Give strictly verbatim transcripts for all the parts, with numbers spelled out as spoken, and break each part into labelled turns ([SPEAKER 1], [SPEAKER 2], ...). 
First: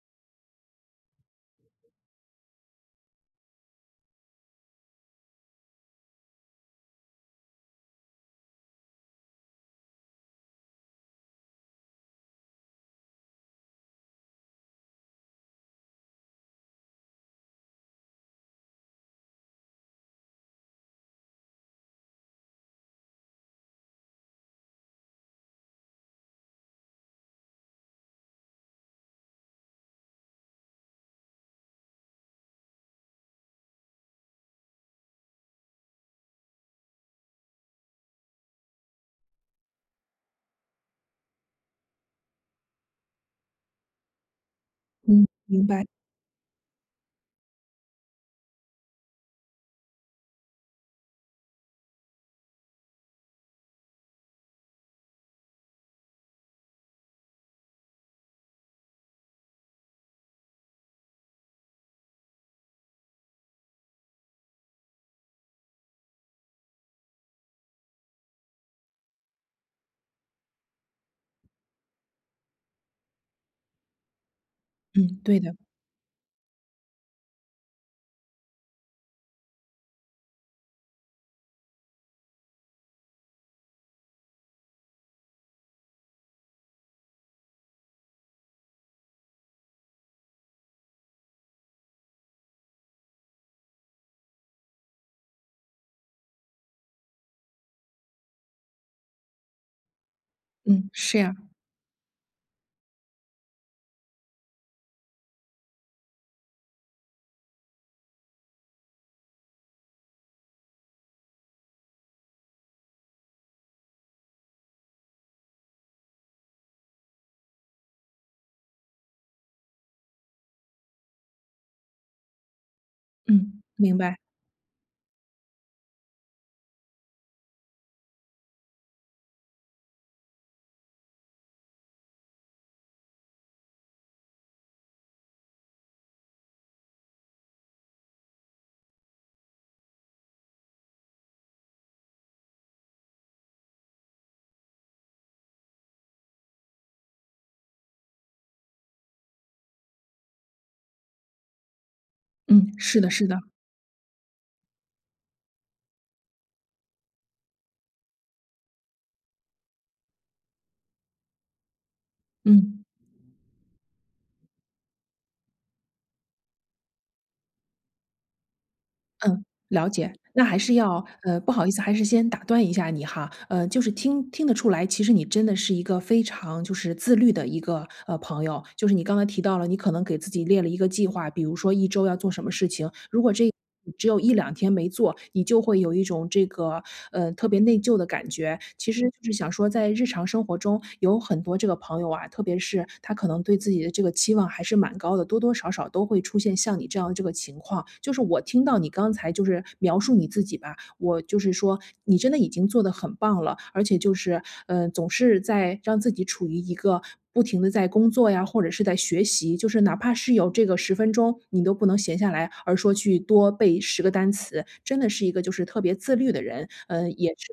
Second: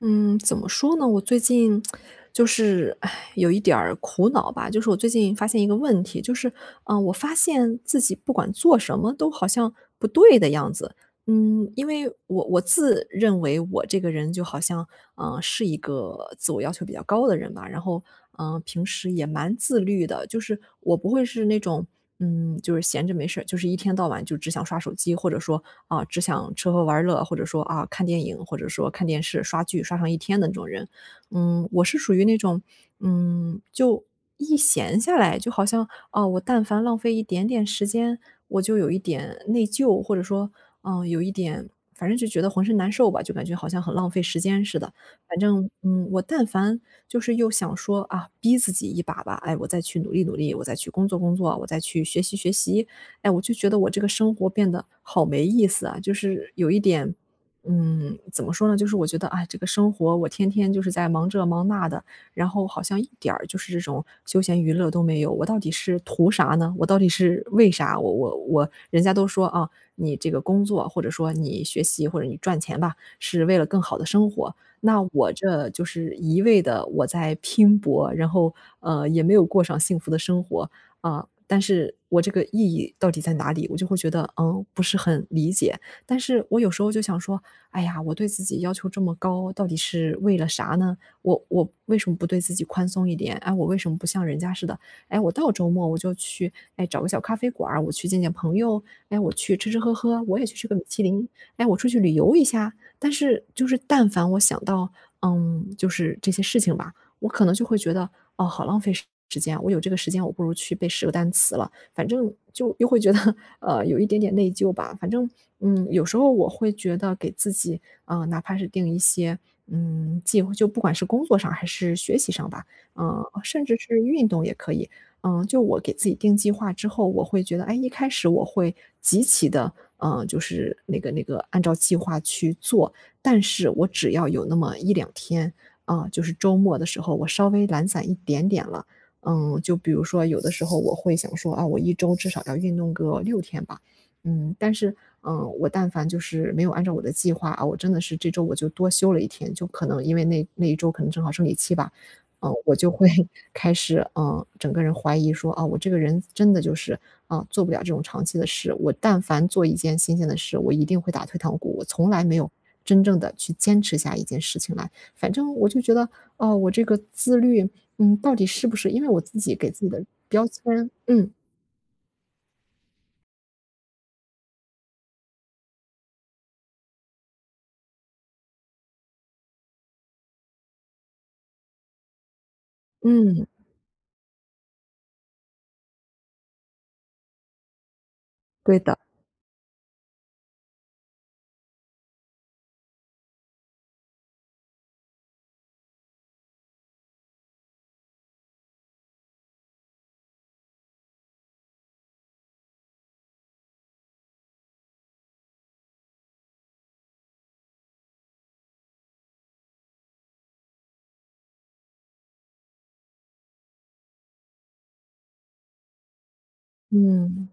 [SPEAKER 1] 嗯，怎么说呢？我最近就是，唉，有一点儿苦恼吧。就是我最近发现一个问题，就是，嗯、呃我发现自己不管做什么都好像不对的样子。嗯，因为我我自认为我这个人就好像，嗯，是一个自我要求比较高的人吧，然后，嗯，平时也蛮自律的，就是我不会是那种，嗯，就是闲着没事儿，就是一天到晚就只想刷手机，或者说啊，只想吃喝玩乐，或者说啊看电影，或者说看电视、刷剧，刷上一天的那种人。嗯，我是属于那种，嗯，就一闲下来，就好像哦，我但凡浪费一点点时间，我就有一点内疚，或者说，嗯、有一点，反正就觉得浑身难受吧，就感觉好像很浪费时间似的。
[SPEAKER 2] 嗯，
[SPEAKER 1] 反
[SPEAKER 2] 明
[SPEAKER 1] 正，
[SPEAKER 2] 白。
[SPEAKER 1] 嗯，我但凡就是又想说啊，逼自己一把吧，哎，我再去努力努力，我再去工作工作，我再去学习学习，哎，我就觉得我这个生活变得好没意思啊，就是有一点嗯，怎么说呢？就是我觉得，哎，这个生活我天天就是在忙这忙那的，然后好像一点儿就是这种休闲娱乐都没有。我到底是图啥呢？我到底是为啥？我我我，人家都说啊，你这个工作或者说你学习或者你赚钱吧，是为了更好的生活。那
[SPEAKER 2] 嗯，
[SPEAKER 1] 我
[SPEAKER 2] 对的。
[SPEAKER 1] 这就是一味的我在拼搏，然后呃也没有过上幸福的生活啊、但是我这个意义到底在哪里？我就会觉得嗯不是很理解。但是我有时候就想说，哎呀，我对自己要求这么高，到底是为了啥呢？我我为什么不对自己宽松一点？哎，我为什么不像人家似的？哎，我到周末我就去，哎，找个小咖啡馆儿我去见见朋友，哎，我去吃吃喝喝，我也去吃个米
[SPEAKER 2] 嗯，
[SPEAKER 1] 其
[SPEAKER 2] 是
[SPEAKER 1] 林，
[SPEAKER 2] 呀。
[SPEAKER 1] 哎，我出去旅游一下。但是就是但凡我想到，嗯，就是这些事情吧，我可能就会觉得，哦，好浪费时时间，我有这个时间，我不如去背十个单词了。反正就又会觉得，呃，有一点点内疚吧。反正，嗯，有时候我会觉得给自己啊，呃，哪怕是定一些，嗯，计划，就不管是工作上还是学习上吧，嗯，
[SPEAKER 2] 嗯，
[SPEAKER 1] 甚至
[SPEAKER 2] 明
[SPEAKER 1] 是
[SPEAKER 2] 白。
[SPEAKER 1] 运动也可以。嗯，就我给自己定计划之后，我会觉得，哎，一开始我会极其的，嗯，就是那个那个按照计划去做，但是我只要有那么一两天，啊、就是周末的时候我稍微懒散一点点了，嗯，就比如说有的时候我会想说啊，我一周至少要运动个六天吧，嗯，但是嗯，我但凡就是没有按照我的计划啊，我真的是这周我就多休了一天，就可能因为那那一周可能正好生理期吧，嗯，
[SPEAKER 2] 嗯，
[SPEAKER 1] 我就
[SPEAKER 2] 是
[SPEAKER 1] 会
[SPEAKER 2] 的是的。
[SPEAKER 1] 开始嗯，整个人怀疑说啊，我这个人真的就是啊，做不了这种长期的事。我但凡做一件新鲜的事，我一定会打退堂鼓，我从来没有。
[SPEAKER 2] 嗯。
[SPEAKER 1] 真正的去坚持下一件事情来，反正我就觉得，哦，我这个自律嗯，到底是不是？因为我自己给自
[SPEAKER 2] 了
[SPEAKER 1] 己的
[SPEAKER 2] 解，那
[SPEAKER 1] 标
[SPEAKER 2] 还是
[SPEAKER 1] 签
[SPEAKER 2] 要
[SPEAKER 1] 嗯，
[SPEAKER 2] 呃，不好意思，还是先打断一下你哈，呃，就是听听得出来，其实你真的是一个非常就是自律的一个呃朋友，就是你刚才提到了，你可能给自己列了一个计划，比如说一周要做什么事情，如果
[SPEAKER 1] 嗯。
[SPEAKER 2] 这只有一两天没做，你就会有一种这个呃特别内疚的感觉。
[SPEAKER 1] 对
[SPEAKER 2] 其
[SPEAKER 1] 的。
[SPEAKER 2] 实就是想说，在日常生活中有很多这个朋友啊，特别是他可能对自己的这个期。希望还是蛮高的，多多少少都会出现像你这样的这个情况。就是我听到你刚才就是描述你自己吧，我就是说你真的已经做得很棒了，而且就是，嗯，总是在让自己处于一个不停的在工作呀，或者是在学习，就是哪怕是有这个十分钟，你都不能闲下来，而说去多背十个单词，真的是一个就是特别自律的人。嗯，也
[SPEAKER 1] 嗯，
[SPEAKER 2] 是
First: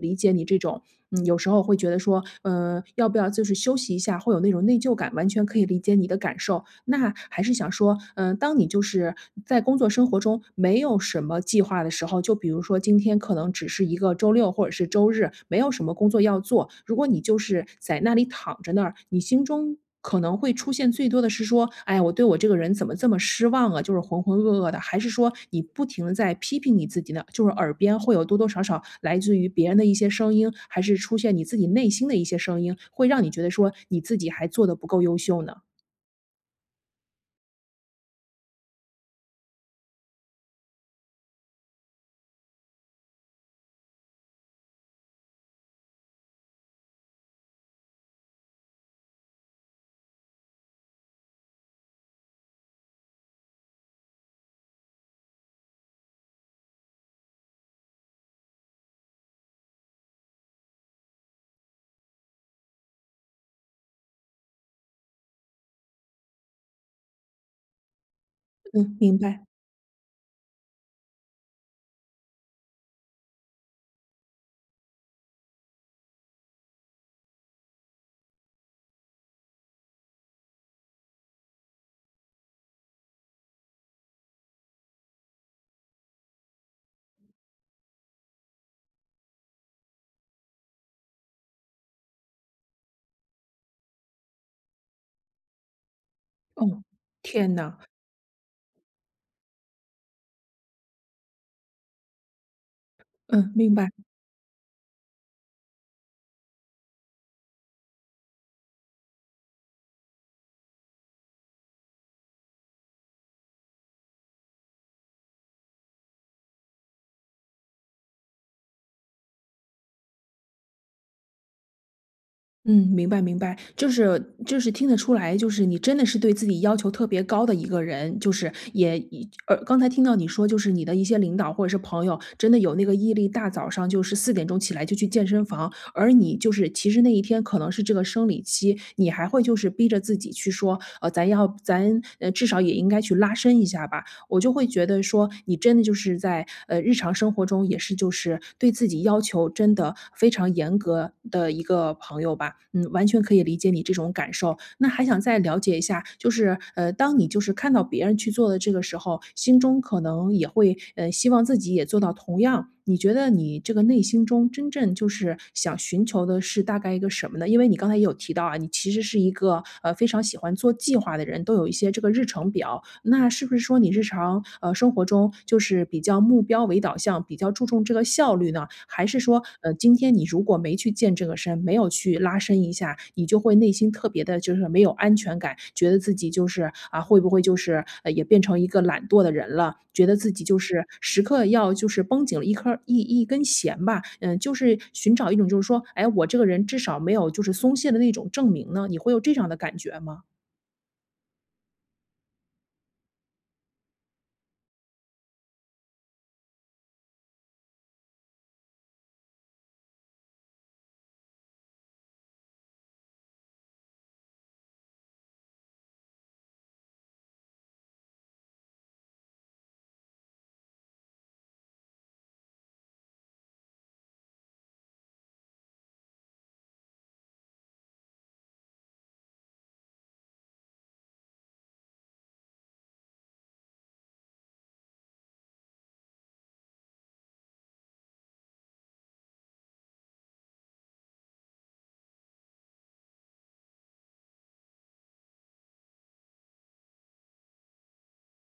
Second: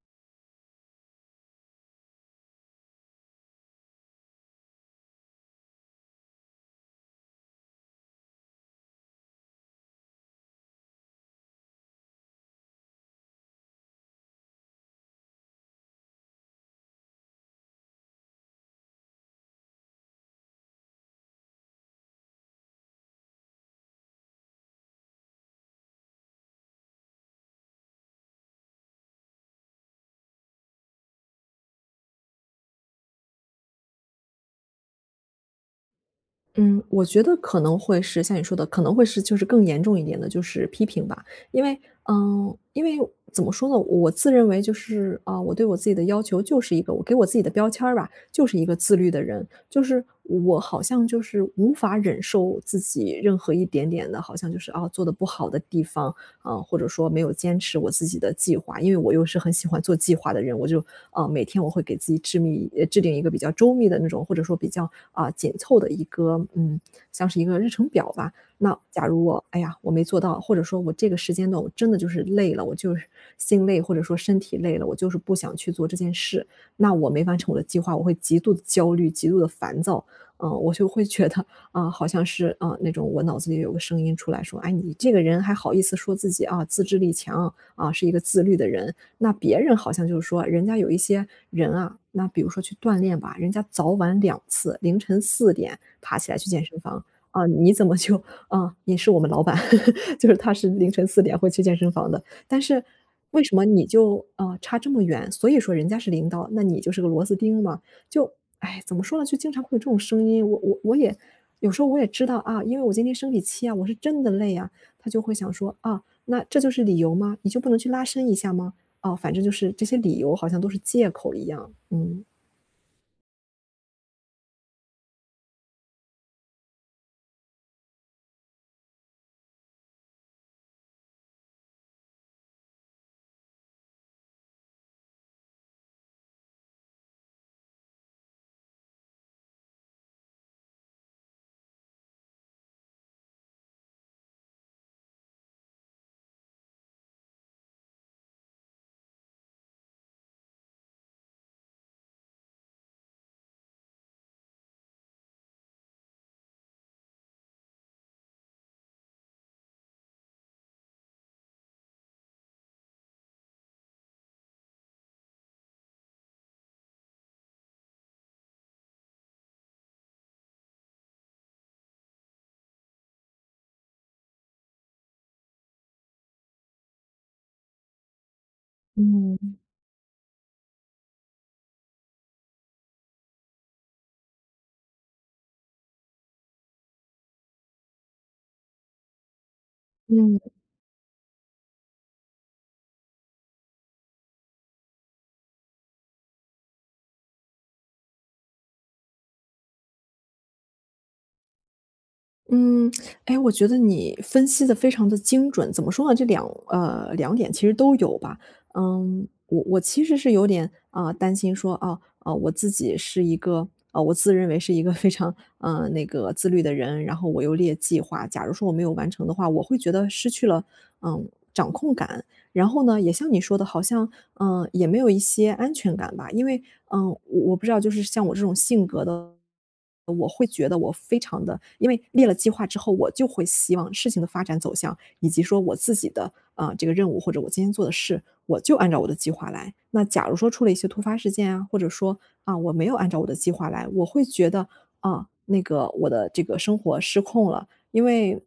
[SPEAKER 2] 理解你这种嗯，有时候会觉得说，呃，要不要就是休息一下，会有那种内疚感，完全可以理解你的感受。那还是想说，嗯、当你就是在工作生活中没有什么计划的时候，就比如说今天可能只是一个周六或者是周日，没有什么工作要做，如果你就是在那里躺着那儿，你心中可能会出现最多的是说，哎呀，我对我这个人怎么这么失望啊，就是浑浑噩噩的，还是说你不停的在批评你自己呢？就是耳边会有多多少少来自于别人的一些声音，还是出现你自己内心的一些声音，会让你觉得说你自己还做的不够优秀呢？
[SPEAKER 1] 嗯，我觉得可能会是像你说的，可能会是就是更严重一点的，就是批评吧。因为，嗯，呃因为怎么说呢，我自认为就是，啊，我对我自己的要求就是一个我给我自己的标签儿吧，就是一个自律的人。就是我好像就是无法忍受自己任何一点点的，好像就是，啊，做的不好的地方，呃，或者说没有坚持我自己的计划，因为我又是很喜欢做计划的人，我就啊每天我会给自己制密呃制定一个比较周密的那种，或者说比较啊、呃紧凑的一个嗯，像是一个日程表吧。那
[SPEAKER 2] 嗯，
[SPEAKER 1] 假
[SPEAKER 2] 明
[SPEAKER 1] 如
[SPEAKER 2] 白。
[SPEAKER 1] 我哎呀我没做到，或者说我这个时间段我真的就是累了，我就是心累或者说身体累了，我就是不想去做这件事，那我没完成我的计划，我会极度的焦虑，极度的烦躁。嗯，我就会觉得啊，好像是，啊，那种我脑子里有个声音出来说：“哎，你这个人还好意思说自己啊，自制力强，啊，是一个自律的人。”那别人好像就是说，人家有一些人啊，那比如说去锻炼吧，人家早晚两次，凌晨四点爬起来去健身
[SPEAKER 2] 哦，
[SPEAKER 1] 房，啊，
[SPEAKER 2] 天
[SPEAKER 1] 你
[SPEAKER 2] 呐，
[SPEAKER 1] 怎么就啊，你是我们老板，就是他是凌晨四点会去健身房的，但是为
[SPEAKER 2] 嗯，
[SPEAKER 1] 什么
[SPEAKER 2] 明
[SPEAKER 1] 你
[SPEAKER 2] 白。
[SPEAKER 1] 就，啊，呃差这么远？所以说人家是领导，那你就是个螺丝钉嘛。就，哎，怎么说呢，就经常会有这种声音，我我我也有时候我也知道啊，因为我今天生理期啊，我是真的累啊。他就会想说，啊，那这就是理由吗？你就不能去拉伸一下吗？哦，反正就是这些理由好像都是借口一样，嗯。
[SPEAKER 2] 嗯，明白明白，就是就是听得出来，就是你真的是对自己要求特别高的一个人，就是也一呃，刚才听到你说，就是你的一些领导或者是朋友，真的有那个毅力，大早上就是四点钟起来就去健身房，而你就是其实那一天可能是这个生理期，你还会就是逼着自己去说，呃，咱要咱呃至少也应该去拉伸一下吧，我就会觉得说，你真的就是在呃日常生活中也是就是对自己要求真的非常严格的一个朋友吧，嗯，完全可以理解你这种感受。那还想再了解一下，就是呃，当你就是看到别人去做的这个时候，心中可能也会呃希望自己也做到同样。你觉得你这个内心中真正就是想寻求的是大概一个什么呢？因为你刚才也有提到啊，你其实是一个呃非常喜欢做计划的人，都有一些这个日程表。那是不是说你日常呃生活中就是比较目标为导向，比较注重这个效率呢？还是说
[SPEAKER 1] 嗯
[SPEAKER 2] 呃今天你如果没去见这个事儿嗯，没有去拉伸一下，你就会内心特别的，就是没有安全感，觉得自己就是，啊，会不会就是，呃，也变成一个懒惰的人了，觉得自
[SPEAKER 1] 嗯。
[SPEAKER 2] 己就是时刻要就是绷紧了一颗一一根弦吧。嗯，就是寻找一种就是说，哎，我这个人至少没有就是松懈的那种证明呢，你会有这样的感觉吗？
[SPEAKER 1] 嗯，哎，我觉得你分析的非常的精准，怎么说呢？这两呃，两点其实都有吧。嗯，我我其实是有点，啊，担心说，啊，啊，我自己是一个啊，我自认为是一个非常，嗯那个自律的人，然后我又列计划，假如说我没有完成的话，我会觉得失去了，嗯，掌控感。然后呢，也像你说的，好像，嗯，呃也没有一些安全感吧。因为，嗯，呃我我不知道，就是像我这种性格的，我会觉得我非常的因为列了计划之后，我就会希望事情的发展走向，以及说我自己的，啊，呃这个任务或者我今天做的事，我就按照我的计划来。那假如说出了一些突发事件啊，或者说，啊，我没有按照我的计划来，我会觉得，啊，那个我的这个生活失控了，因为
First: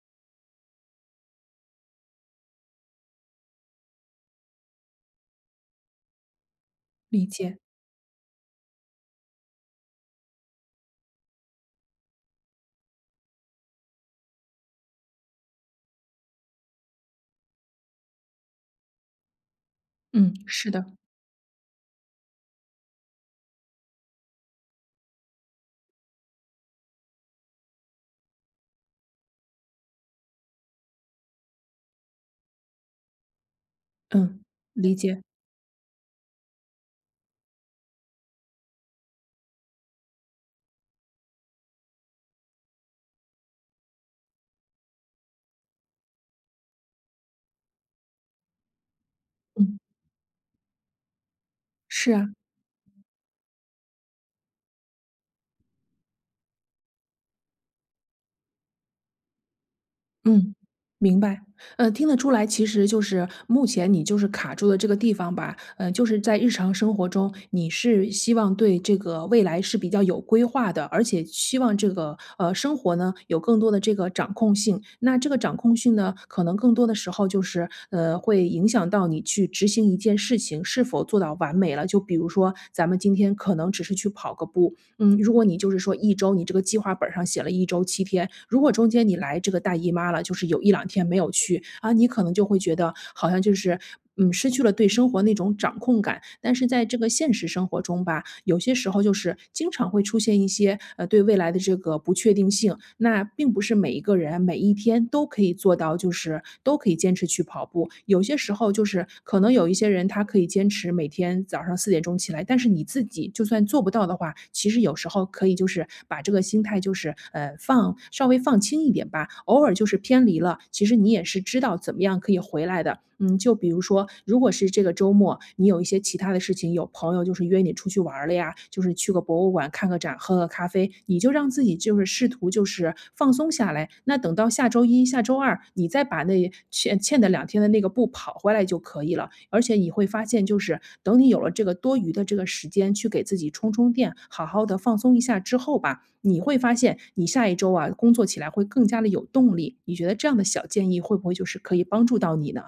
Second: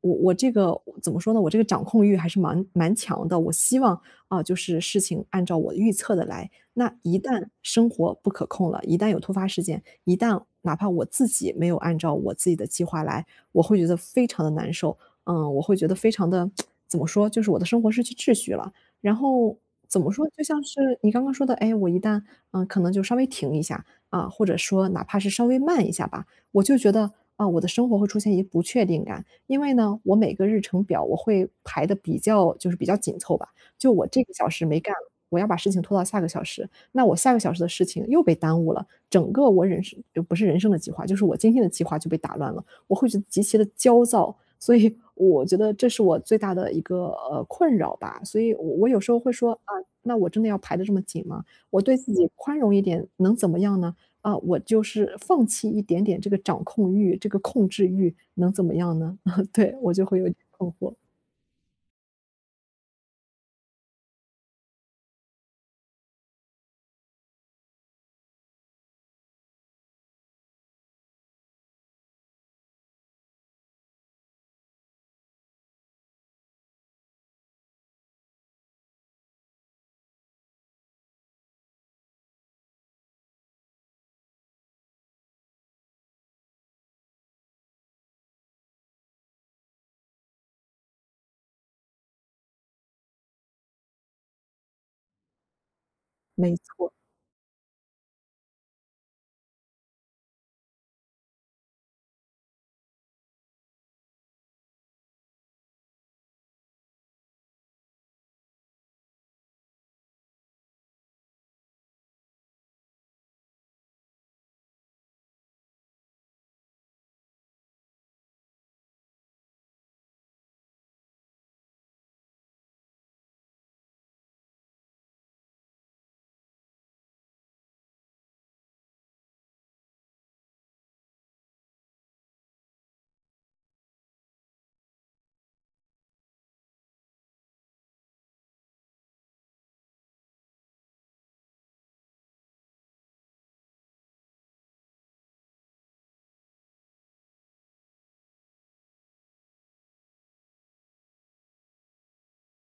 [SPEAKER 1] 我我这个怎么说呢？我这个掌控欲还是蛮蛮强的。我希望啊，就是事情按照我预测的来。那一
[SPEAKER 2] 理
[SPEAKER 1] 旦
[SPEAKER 2] 解，
[SPEAKER 1] 生活不可控了，一旦有突发事件，一旦哪怕我自己没有按照我自己的计划来，我会觉得非常的难受。嗯，我会觉得非常的怎么说？就是我的生活失去秩序了。然后怎么说？
[SPEAKER 2] 嗯，
[SPEAKER 1] 就像
[SPEAKER 2] 是
[SPEAKER 1] 是
[SPEAKER 2] 的，
[SPEAKER 1] 你刚刚说的，哎，我一旦嗯、呃可能就稍微停一下啊、或者说哪怕是稍微慢一下吧，我就觉得啊，我的生活会出现一不确定感。因为呢，我每个日程表我会排的比较就是比较紧凑吧，就我这个
[SPEAKER 2] 嗯，
[SPEAKER 1] 小时没
[SPEAKER 2] 理
[SPEAKER 1] 干，
[SPEAKER 2] 解，
[SPEAKER 1] 我要把事情拖到下个小时，那我下个小时的事情又被耽误了，整个我人生就不是人生的计划，就是我今天的计划就被打乱了，我会觉得极其的焦躁。所以我觉得这是我最大的一个，呃，困扰吧，所以我我有时候会说：“啊，
[SPEAKER 2] 嗯，
[SPEAKER 1] 那我真的要排的这么紧吗？”我对
[SPEAKER 2] 是
[SPEAKER 1] 自己
[SPEAKER 2] 啊。
[SPEAKER 1] 宽容一点，能怎么样呢？啊，我就是放弃一点点这个掌控欲，这个控制欲，能怎么样呢？对，我就会有点
[SPEAKER 2] 嗯，
[SPEAKER 1] 困惑，
[SPEAKER 2] 明白。呃，听得出来，其实就是目前你就是卡住的这个地方吧，呃，就是在日常生活中，你是希望对这个未来是比较有规划的，而且希望这个呃生活呢有更多的这个掌控性。那这个掌控性呢，可能更多的时候就是呃会影响到你去执行一件事情是否做到完美了。就比如说咱们今天可能只是去跑个步，嗯，如果你就是说一周，你这个计划本儿上写了一周七天，如果中间你来这个大姨妈了，就是有一两天没有去，啊，你可能就会觉得好像就是，嗯，失去了对生活那种掌控感。但
[SPEAKER 1] 没
[SPEAKER 2] 是在
[SPEAKER 1] 错。
[SPEAKER 2] 这个现实生活中吧，有些时候就是经常会出现一些，呃，对未来的这个不确定性，那并不是每一个人每一天都可以做到，就是都可以坚持去跑。跑步。有些时候就是可能有一些人他可以坚持每天早上四点钟起来，但是你自己就算做不到的话，其实有时候可以就是把这个心态就是，呃，放稍微放轻一点吧，偶尔就是偏离了，其实你也是知道怎么样可以回来的。嗯，就比如说，如果是这个周末，你有一些其他的事情，有朋友就是约你出去玩儿了呀，就是去个博物馆看个展喝喝咖啡，你就让自己就是试图就是放松下来。那等到下周一、下周二，你再把那欠欠的两天的那个步跑回来就可以了。而且你会发现，就是等你有了这个多余的这个时间去给自己充充电，好好的放松一下之后吧，你会发现你下一周啊工作起来会更加的有动力。你觉得这样的小建议会不会就是可以帮助到你呢？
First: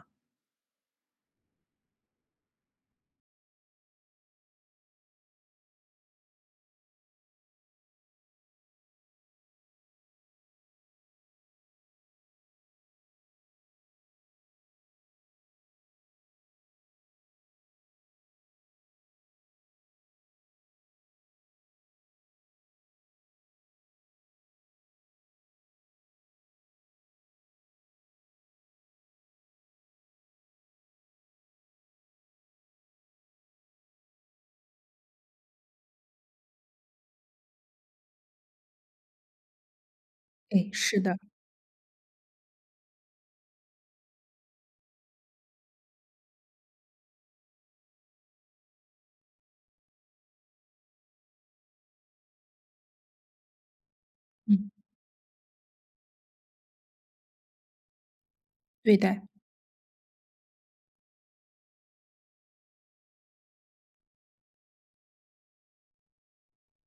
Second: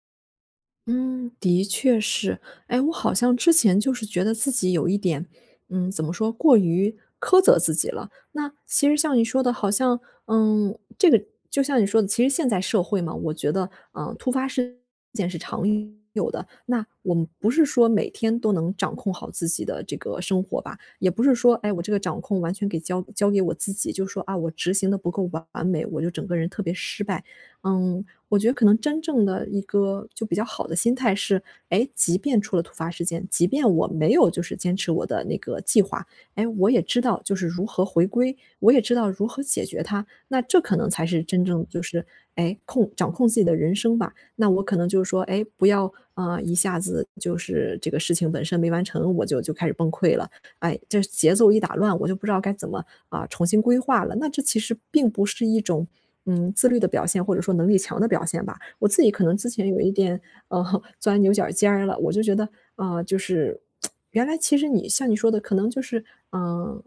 [SPEAKER 1] 嗯，的确是。哎，我好像之前就是觉得自己有一点，嗯，怎么说，过于苛责自己了。那其实像你说的，好像，嗯，这个就像你说的，其实现在社会嘛，我觉得，嗯，突发事件是常有的。那我们不是说每天都能掌控好自己的这个生活吧，也不是说，哎，我这个掌控完全给交交给我自己，就说啊，我执行的不够完美，我就整个人特别失败。嗯，我觉得可能真正的一个就比较好的心态是，哎，即便出了突发事件，即便我没有就是坚持我的那个计划，哎，我也知道就是如何回归，我也知道如何解决它。那这
[SPEAKER 2] 哎，
[SPEAKER 1] 可能
[SPEAKER 2] 是
[SPEAKER 1] 才
[SPEAKER 2] 的，
[SPEAKER 1] 是真正就是哎控掌控自己的人生吧。那我可能就是说，哎，不要啊、呃一下子就是这个事情本身没完成，我就就开始崩溃了。哎，这节奏一打乱，我就不知道该怎么啊、重新规划了。那这其
[SPEAKER 2] 嗯，
[SPEAKER 1] 实并不是一种嗯自律的表现，或者说能力强的表现吧。我
[SPEAKER 2] 对
[SPEAKER 1] 自己
[SPEAKER 2] 的，
[SPEAKER 1] 可能之前有一点呃 钻牛角尖儿了，我就觉得啊、呃就是原来其实你像你说的，可能就是嗯。呃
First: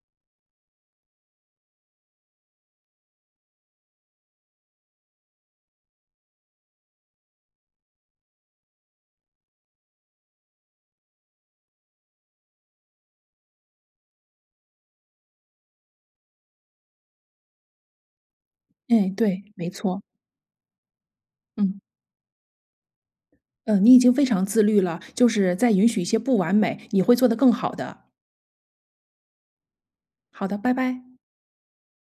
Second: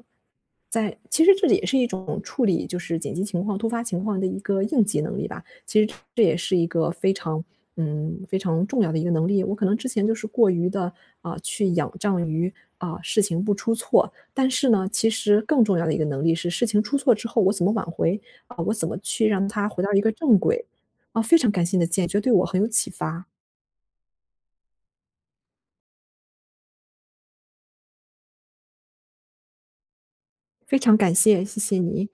[SPEAKER 1] 在其实这也是一种处理就是紧急情况、突发情况的一个应急能力吧。其实这也是一个非常嗯，非常重要的一个能力。我可能之前就是过于的啊，去仰仗于，啊，事情不出错，但是呢，其实更重要的一个能力是事情出错之后我怎么挽回，啊，我怎么
[SPEAKER 2] 哎，
[SPEAKER 1] 去
[SPEAKER 2] 对，
[SPEAKER 1] 让它
[SPEAKER 2] 没
[SPEAKER 1] 回到
[SPEAKER 2] 错，
[SPEAKER 1] 一个正轨。啊，非常感谢
[SPEAKER 2] 嗯。
[SPEAKER 1] 你的建议，觉得对我很有启发，
[SPEAKER 2] 嗯，呃你已经非常自律了，就是在允许一些不完美，你会做得更好的。好的，拜
[SPEAKER 1] 非常
[SPEAKER 2] 拜。
[SPEAKER 1] 感谢，谢谢你。